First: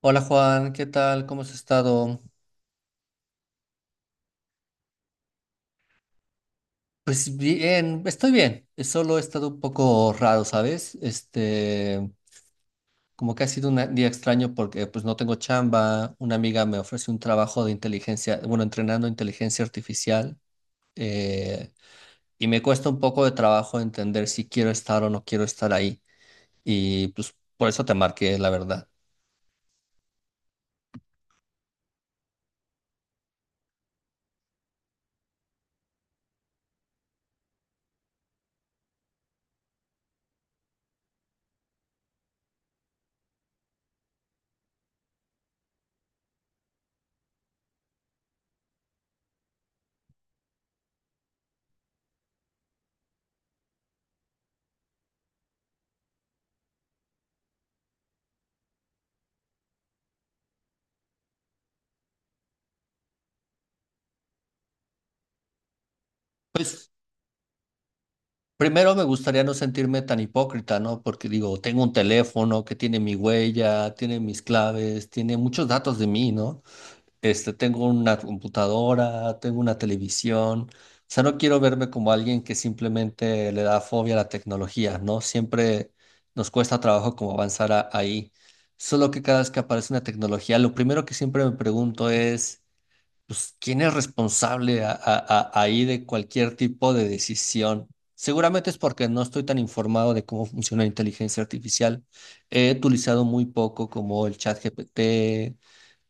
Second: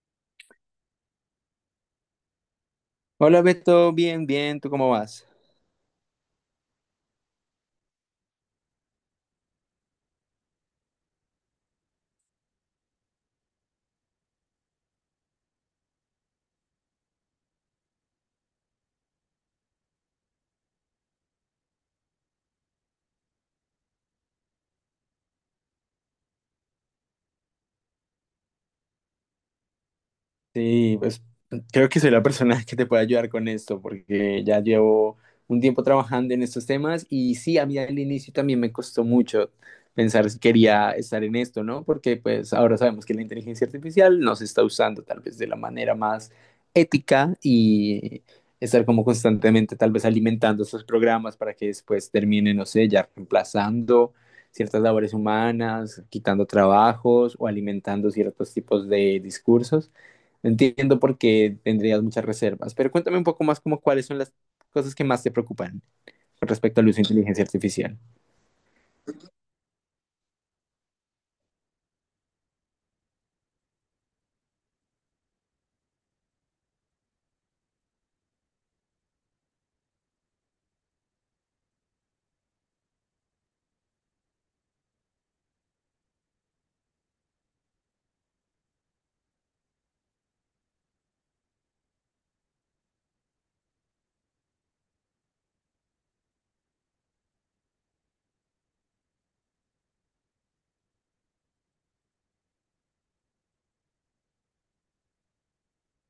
Hola, Juan, ¿qué tal? ¿Cómo has estado? Hola Beto, bien, bien, ¿tú cómo vas? Pues bien, estoy bien. Solo he estado un poco raro, ¿sabes? Este, como que ha sido un día extraño porque pues no tengo chamba. Una amiga me ofrece un trabajo de inteligencia, bueno, entrenando inteligencia artificial, eh, y me cuesta un poco de trabajo entender si quiero estar o no quiero estar ahí. Y pues por eso te marqué, la verdad. Sí, pues creo que soy la persona que te puede ayudar con esto, porque ya llevo un tiempo trabajando en estos temas y sí, a mí al inicio también me costó mucho pensar si quería estar en esto, ¿no? Porque pues ahora sabemos que la inteligencia artificial no se está usando tal vez de la manera más ética y estar como constantemente tal vez alimentando estos programas para que después terminen, no sé, ya reemplazando ciertas labores humanas, quitando trabajos o alimentando ciertos tipos de discursos. Entiendo por qué tendrías muchas reservas, pero cuéntame un poco más como cuáles son las cosas que más te preocupan con respecto al Pues, uso de inteligencia artificial. primero me gustaría no sentirme tan hipócrita, ¿no? Porque digo, tengo un teléfono que tiene mi huella, tiene mis claves, tiene muchos datos de mí, ¿no? Este, tengo una computadora, tengo una televisión. O sea, no quiero verme como alguien que simplemente le da fobia a la tecnología, ¿no? Siempre nos cuesta trabajo como ahí. Solo que cada vez que aparece una tecnología, lo primero que siempre me pregunto es pues, ¿quién es responsable ahí de cualquier tipo de decisión? Seguramente es porque no estoy tan informado de cómo funciona la inteligencia artificial. He utilizado muy poco como el chat GPT,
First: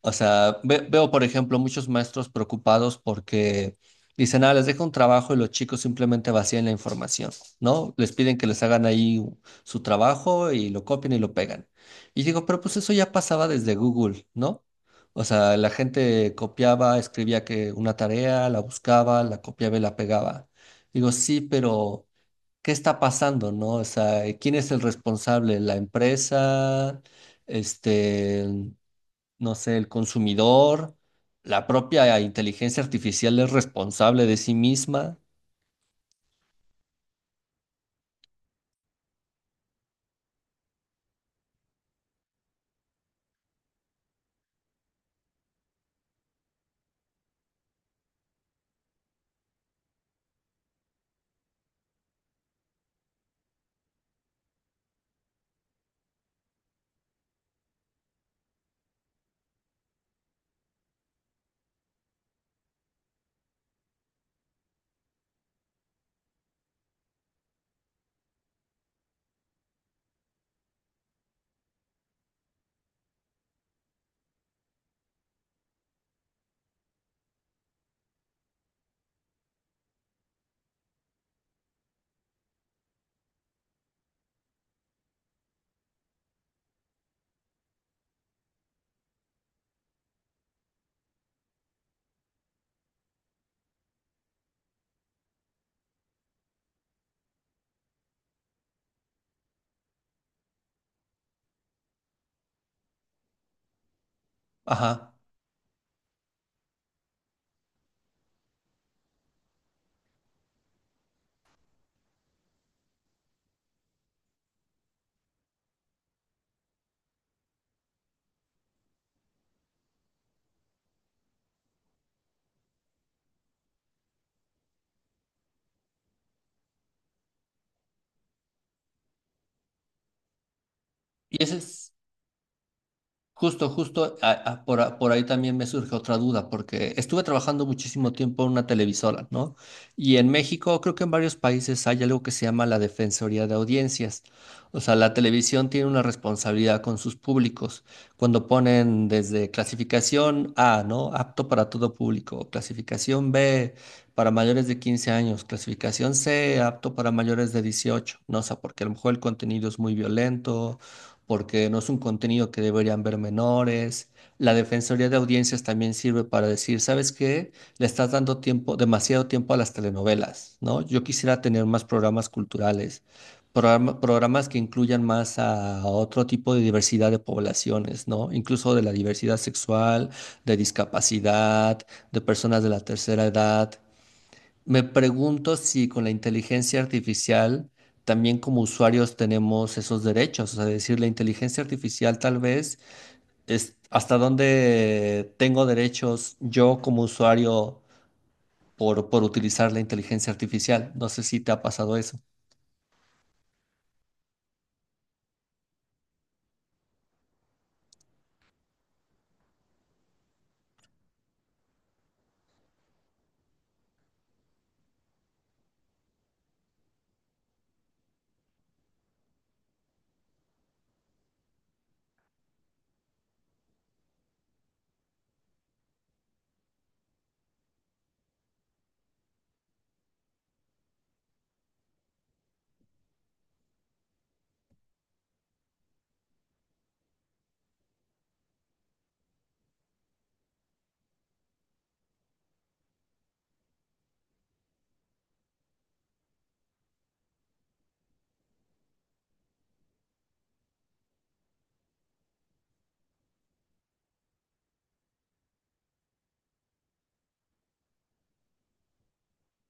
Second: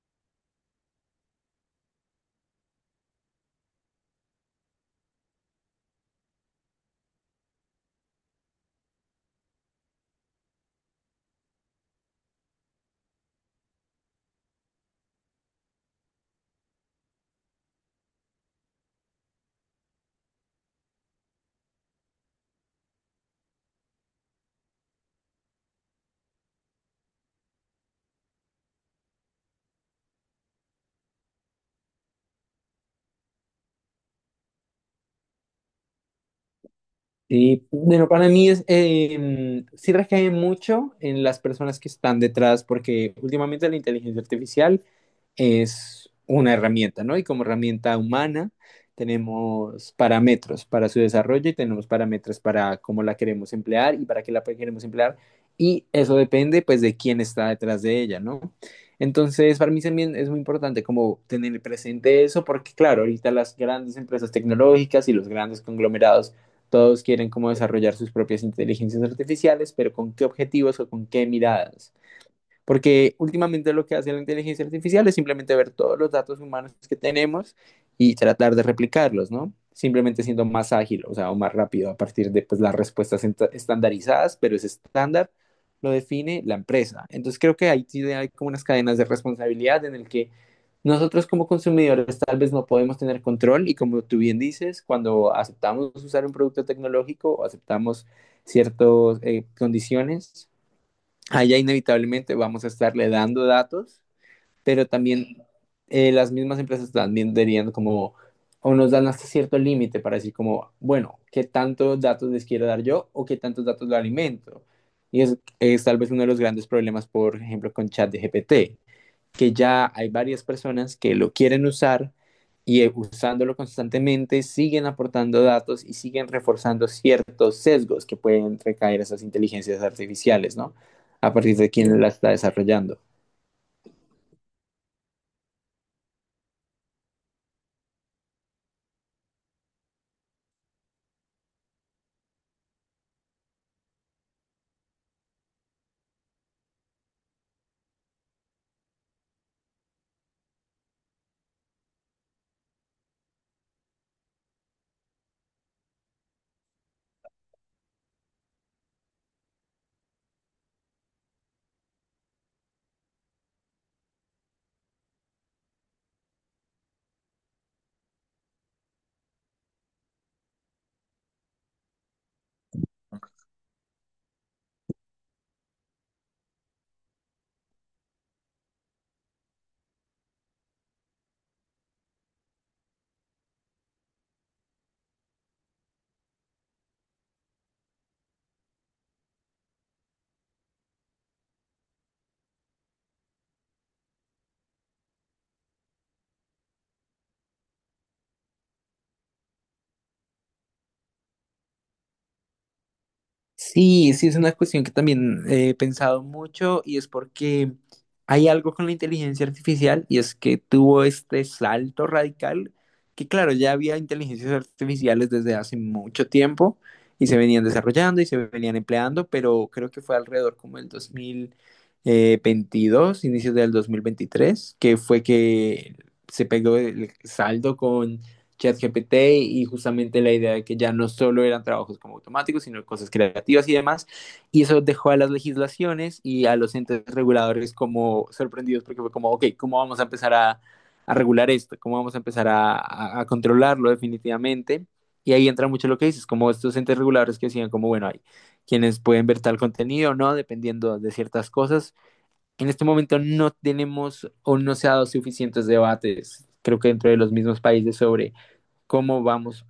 o sea, veo, por ejemplo, muchos maestros preocupados porque dicen, ah, les dejo un trabajo y los chicos simplemente vacían la información, ¿no? Les piden que les hagan su trabajo y lo copian y lo pegan. Y digo, pero pues eso ya pasaba desde Google, ¿no? O sea, la gente copiaba, escribía que una tarea, la buscaba, la copiaba y la pegaba. Digo, sí, pero ¿qué está pasando, no? O sea, ¿quién es el responsable? ¿La empresa? Este, no sé, el consumidor, la propia inteligencia artificial es responsable de sí misma. Sí, bueno, para mí es, sí recae mucho en las personas que están detrás, porque últimamente la inteligencia artificial es una herramienta, ¿no? Y como herramienta humana tenemos parámetros para su desarrollo y tenemos parámetros para cómo la queremos emplear y para qué la queremos emplear. Y eso depende, pues, de quién está detrás de ella, ¿no? Entonces, para mí también es muy importante como tener presente eso, porque claro, ahorita las grandes empresas tecnológicas y los grandes conglomerados todos quieren como desarrollar sus propias inteligencias artificiales, pero ¿con qué objetivos o con qué miradas? Porque últimamente lo que hace la inteligencia artificial es simplemente ver todos los datos humanos que tenemos y tratar de replicarlos, ¿no? Simplemente siendo más ágil, o sea, o más rápido a partir de pues, las respuestas estandarizadas, pero ese estándar lo define la empresa. Entonces creo que ahí sí hay como unas cadenas de responsabilidad en el que nosotros como consumidores tal vez no podemos tener control y como tú bien dices, cuando aceptamos usar un producto tecnológico o aceptamos ciertas condiciones, allá inevitablemente vamos a estarle dando datos, pero Ajá. también las mismas empresas también dirían como, o nos dan hasta cierto límite para decir como, bueno, ¿qué tantos datos les quiero dar yo o qué tantos datos lo alimento? Y es tal vez uno de los grandes problemas, por ejemplo, con ChatGPT, que ya hay varias personas que lo quieren usar y usándolo constantemente siguen aportando datos y siguen reforzando ciertos sesgos que pueden recaer esas inteligencias artificiales, ¿no? A Y ese partir de es... quién la está desarrollando. Justo, justo, por, por ahí también me surge otra duda, porque estuve trabajando muchísimo tiempo en una televisora, ¿no? Y en México, creo que en varios países hay algo que se llama la Defensoría de Audiencias. O sea, la televisión tiene una responsabilidad con sus públicos. Cuando ponen desde clasificación A, ¿no? Apto para todo público. Clasificación B, para mayores de 15 años. Clasificación C, apto para mayores de 18. No, o sea, porque a lo mejor el contenido es muy violento porque no es un contenido que deberían ver menores. La Defensoría de Audiencias también sirve para decir, ¿sabes qué? Le estás dando tiempo, demasiado tiempo a las telenovelas, ¿no? Yo quisiera tener más programas culturales, programas que incluyan más a otro tipo de diversidad de poblaciones, ¿no? Incluso de la diversidad sexual, de discapacidad, de personas de la tercera edad. Me pregunto si con la inteligencia artificial también como usuarios tenemos esos derechos, o sea, decir la inteligencia artificial tal vez es hasta dónde tengo derechos yo como usuario por utilizar la inteligencia artificial. No sé si te ha pasado eso. Sí, sí, es una cuestión que también he pensado mucho y es porque hay algo con la inteligencia artificial y es que tuvo este salto radical que claro, ya había inteligencias artificiales desde hace mucho tiempo y se venían desarrollando y se venían empleando, pero creo que fue alrededor como el dos mil veintidós, inicios del 2023 que fue que se pegó el saldo ChatGPT y justamente la idea de que ya no solo eran trabajos como automáticos, sino cosas creativas y demás. Y eso dejó a las legislaciones y a los entes reguladores como sorprendidos porque fue como, ok, ¿cómo vamos a empezar a regular esto? ¿Cómo vamos a empezar a controlarlo definitivamente? Y ahí entra mucho lo que dices, como estos entes reguladores que decían como, bueno, hay quienes pueden ver tal contenido o no, dependiendo de ciertas cosas. En este momento no tenemos o no se ha dado suficientes debates, creo que dentro de los mismos países sobre cómo vamos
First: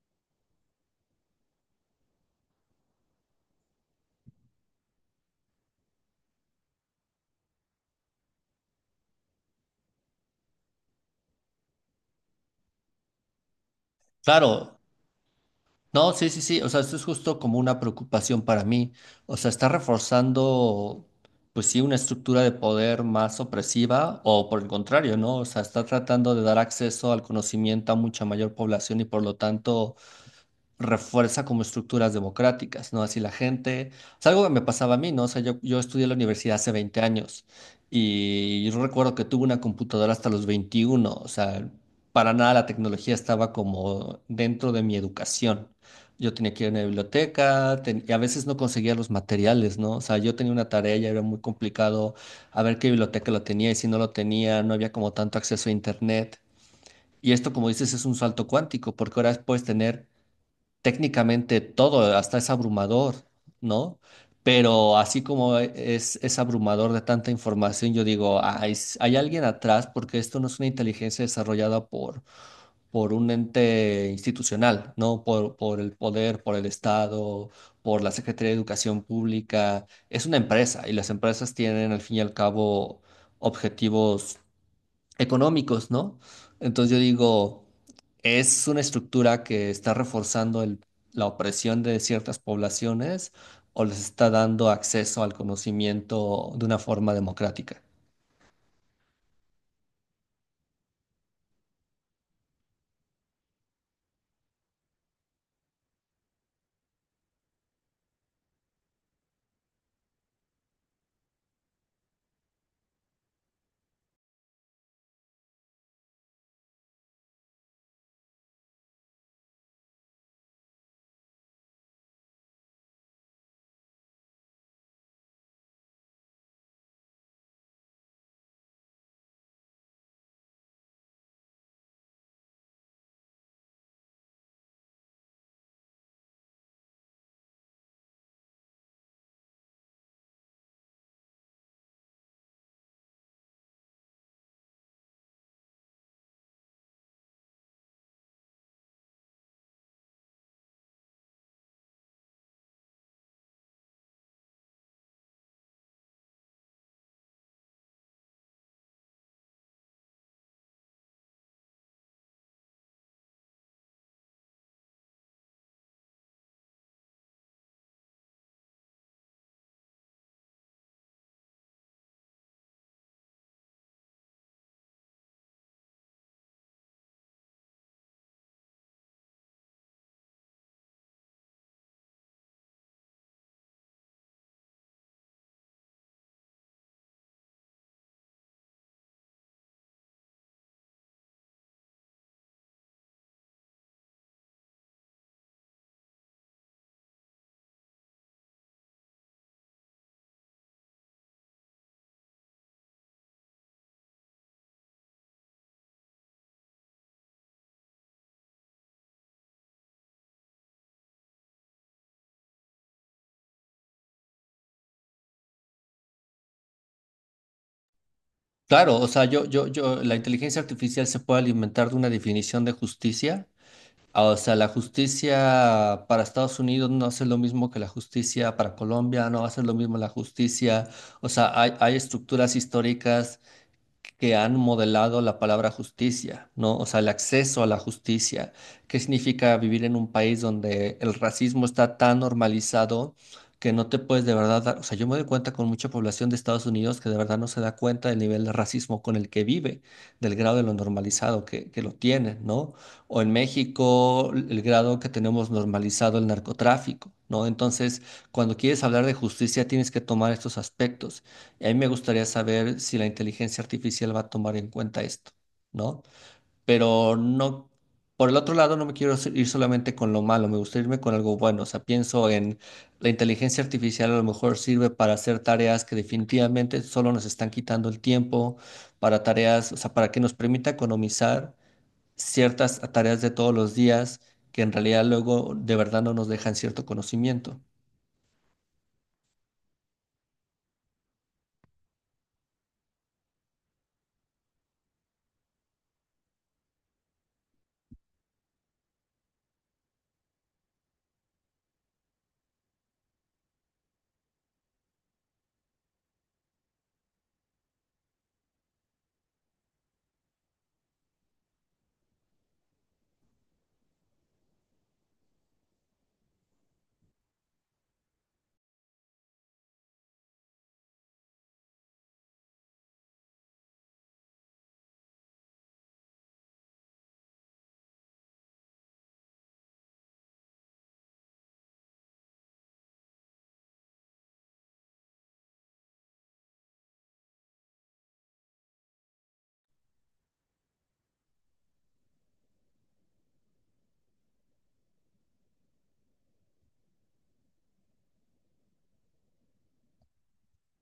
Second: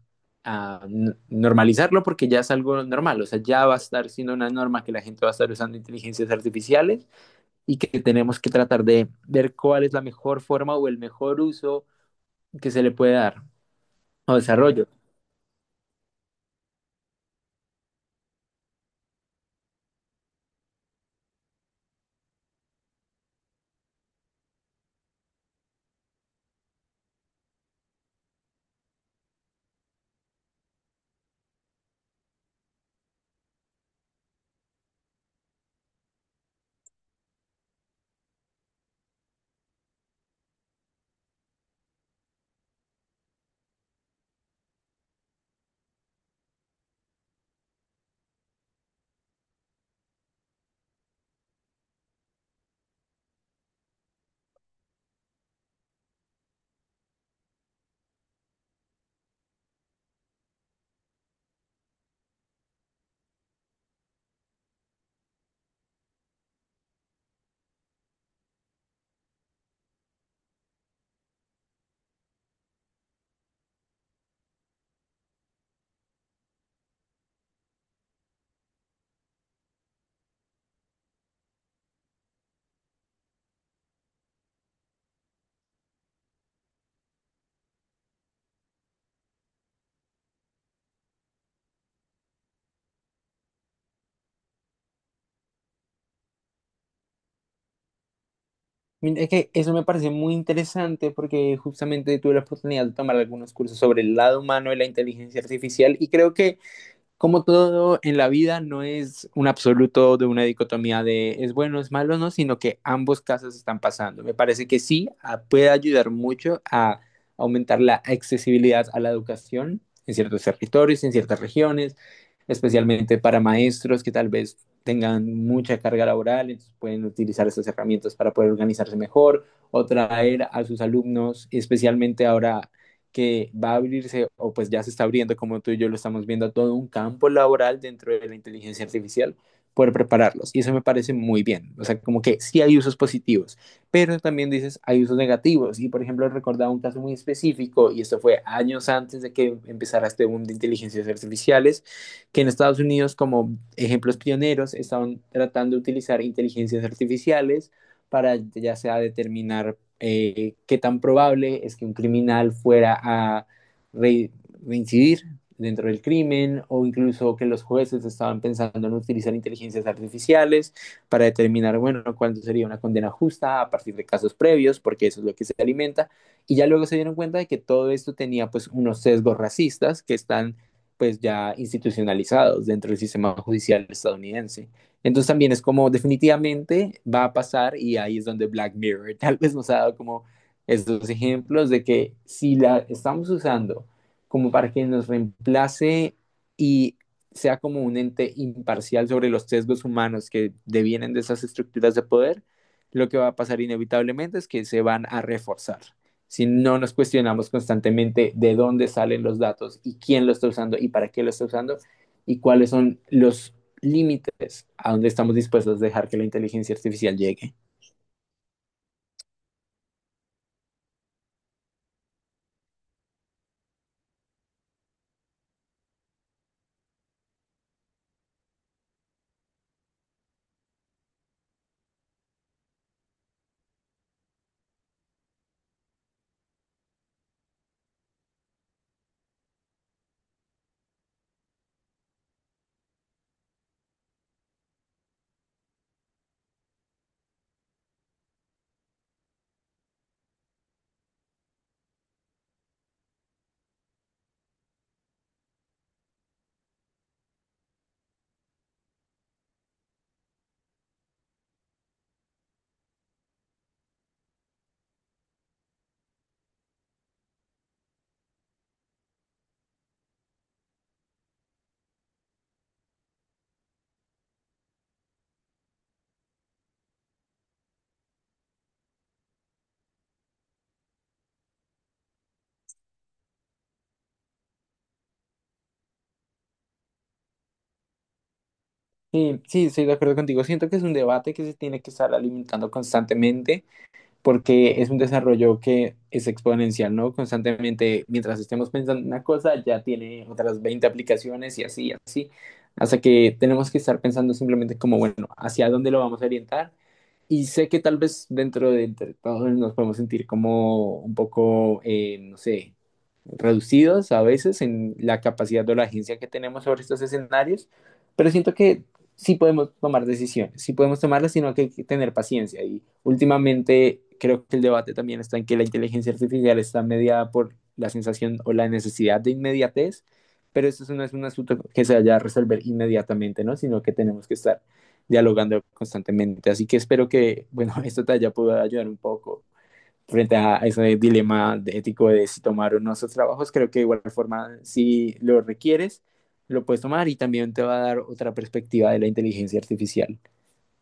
a normalizarlo porque ya es algo normal, o sea, ya va a estar siendo una norma que la gente va a estar usando inteligencias artificiales y que tenemos que tratar de ver cuál es la mejor forma o el mejor uso que se le puede dar o Claro, desarrollo. no, sí, sí, sí, o sea, esto es justo como una preocupación para mí. O sea, está reforzando, pues sí, una estructura de poder más opresiva o por el contrario, ¿no? O sea, está tratando de dar acceso al conocimiento a mucha mayor población y por lo tanto refuerza como estructuras democráticas, ¿no? Así la gente, es algo que me pasaba a mí, ¿no? O sea, yo estudié en la universidad hace 20 años y yo recuerdo que tuve una computadora hasta los 21, o sea, para nada la tecnología estaba como dentro de mi educación. Yo tenía que ir a una y a veces no conseguía los materiales, ¿no? O sea, yo tenía una tarea y era muy complicado a ver qué biblioteca lo tenía y si no lo tenía, no había como tanto acceso a internet. Y esto, como dices, es un salto cuántico, porque ahora puedes tener técnicamente todo, hasta es abrumador, ¿no? Pero así como es abrumador de tanta información, yo digo, hay alguien atrás porque esto no es una inteligencia desarrollada por un ente institucional, ¿no? Por el poder, por el Estado, por la Secretaría de Educación Pública. Es una empresa y las empresas tienen al fin y al cabo objetivos económicos, ¿no? Entonces yo digo, es una estructura que está reforzando la opresión de ciertas poblaciones o les está dando acceso al conocimiento de una forma democrática. Mira, es que eso me parece muy interesante porque justamente tuve la oportunidad de tomar algunos cursos sobre el lado humano de la inteligencia artificial y creo que como todo en la vida no es un absoluto de una dicotomía de es bueno, es malo, no, sino que ambos casos están pasando. Me parece que sí puede ayudar mucho a aumentar la accesibilidad a la educación en ciertos territorios, en ciertas regiones, especialmente para maestros que tal vez tengan mucha carga laboral, entonces pueden utilizar estas herramientas para poder organizarse mejor o traer a sus alumnos, especialmente ahora que va a abrirse, o pues ya se está abriendo, como tú y yo lo estamos viendo, todo un campo laboral dentro de la inteligencia artificial por prepararlos. Y eso me parece muy bien. O sea, como que sí hay usos positivos, pero también dices, hay usos negativos. Y por ejemplo, recordaba un caso muy específico, y esto fue años antes de que empezara este boom de inteligencias artificiales, que en Estados Unidos, como ejemplos pioneros, estaban tratando de utilizar inteligencias artificiales para ya sea determinar qué tan probable es que un criminal fuera a re reincidir dentro del crimen o incluso que los jueces estaban pensando en utilizar inteligencias artificiales para determinar, bueno, cuándo sería una condena justa a partir de casos previos, porque eso es lo que se alimenta. Y ya luego se dieron cuenta de que todo esto tenía pues unos sesgos racistas que están pues ya institucionalizados dentro del sistema judicial estadounidense. Entonces también es como definitivamente va a pasar y ahí es donde Black Mirror tal vez nos ha dado como estos ejemplos de que si la estamos usando como para que nos reemplace y sea como un ente imparcial sobre los sesgos humanos que devienen de esas estructuras de poder, lo que va a pasar inevitablemente es que se van a reforzar. Si no nos cuestionamos constantemente de dónde salen los datos y quién lo está usando y para qué lo está usando y cuáles son los límites a donde estamos dispuestos a dejar que la inteligencia artificial llegue. Claro, o sea, yo, la inteligencia artificial se puede alimentar de una definición de justicia. Ah, o sea, la justicia para Estados Unidos no hace lo mismo que la justicia para Colombia, no hace lo mismo la justicia. O sea, hay estructuras históricas que han modelado la palabra justicia, ¿no? O sea, el acceso a la justicia. ¿Qué significa vivir en un país donde el racismo está tan normalizado que no te puedes de verdad dar? O sea, yo me doy cuenta con mucha población de Estados Unidos que de verdad no se da cuenta del nivel de racismo con el que vive, del grado de lo normalizado que lo tiene, ¿no? O en México, el grado que tenemos normalizado el narcotráfico, ¿no? Entonces, cuando quieres hablar de justicia, tienes que tomar estos aspectos. A mí me gustaría saber si la inteligencia artificial va a tomar en cuenta esto, ¿no? Pero no, por el otro lado, no me quiero ir solamente con lo malo, me gustaría irme con algo bueno. O sea, pienso en la inteligencia artificial a lo mejor sirve para hacer tareas que definitivamente solo nos están quitando el tiempo, para tareas, o sea, para que nos permita economizar ciertas tareas de todos los días que en realidad luego de verdad no nos dejan cierto conocimiento. Sí, sí, estoy de acuerdo contigo. Siento que es un debate que se tiene que estar alimentando constantemente porque es un desarrollo que es exponencial, ¿no? Constantemente, mientras estemos pensando en una cosa, ya tiene otras 20 aplicaciones y así, así, hasta que tenemos que estar pensando simplemente como, bueno, hacia dónde lo vamos a orientar. Y sé que tal vez dentro de entre todos nos podemos sentir como un poco, no sé, reducidos a veces en la capacidad o la agencia que tenemos sobre estos escenarios, pero siento que sí podemos tomar decisiones, sí podemos tomarlas, sino que hay que tener paciencia. Y últimamente creo que el debate también está en que la inteligencia artificial está mediada por la sensación o la necesidad de inmediatez, pero esto no es un asunto que se vaya a resolver inmediatamente, ¿no? Sino que tenemos que estar dialogando constantemente. Así que espero que, bueno, esto te haya podido ayudar un poco frente a ese dilema ético de si tomar o no esos trabajos, creo que de igual forma, si lo requieres, lo puedes tomar y también te va a dar otra perspectiva de la inteligencia artificial.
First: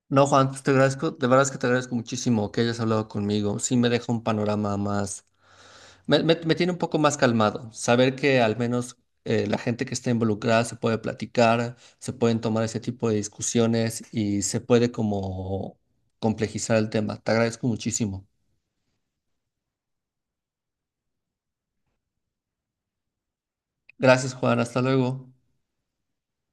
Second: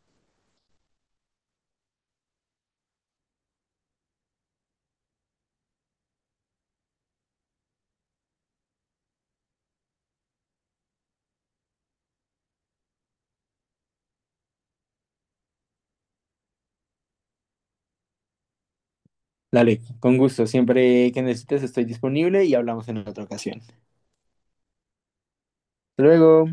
No, Juan, pues te agradezco, de verdad es que te agradezco muchísimo que hayas hablado conmigo. Sí me deja un panorama más, me tiene un poco más calmado. Saber que al menos la gente que está involucrada se puede platicar, se pueden tomar ese tipo de discusiones y se puede como complejizar el tema. Te agradezco muchísimo. Dale, con gusto, siempre que necesites estoy disponible y hablamos en otra ocasión. Gracias, Juan, hasta luego. Hasta luego.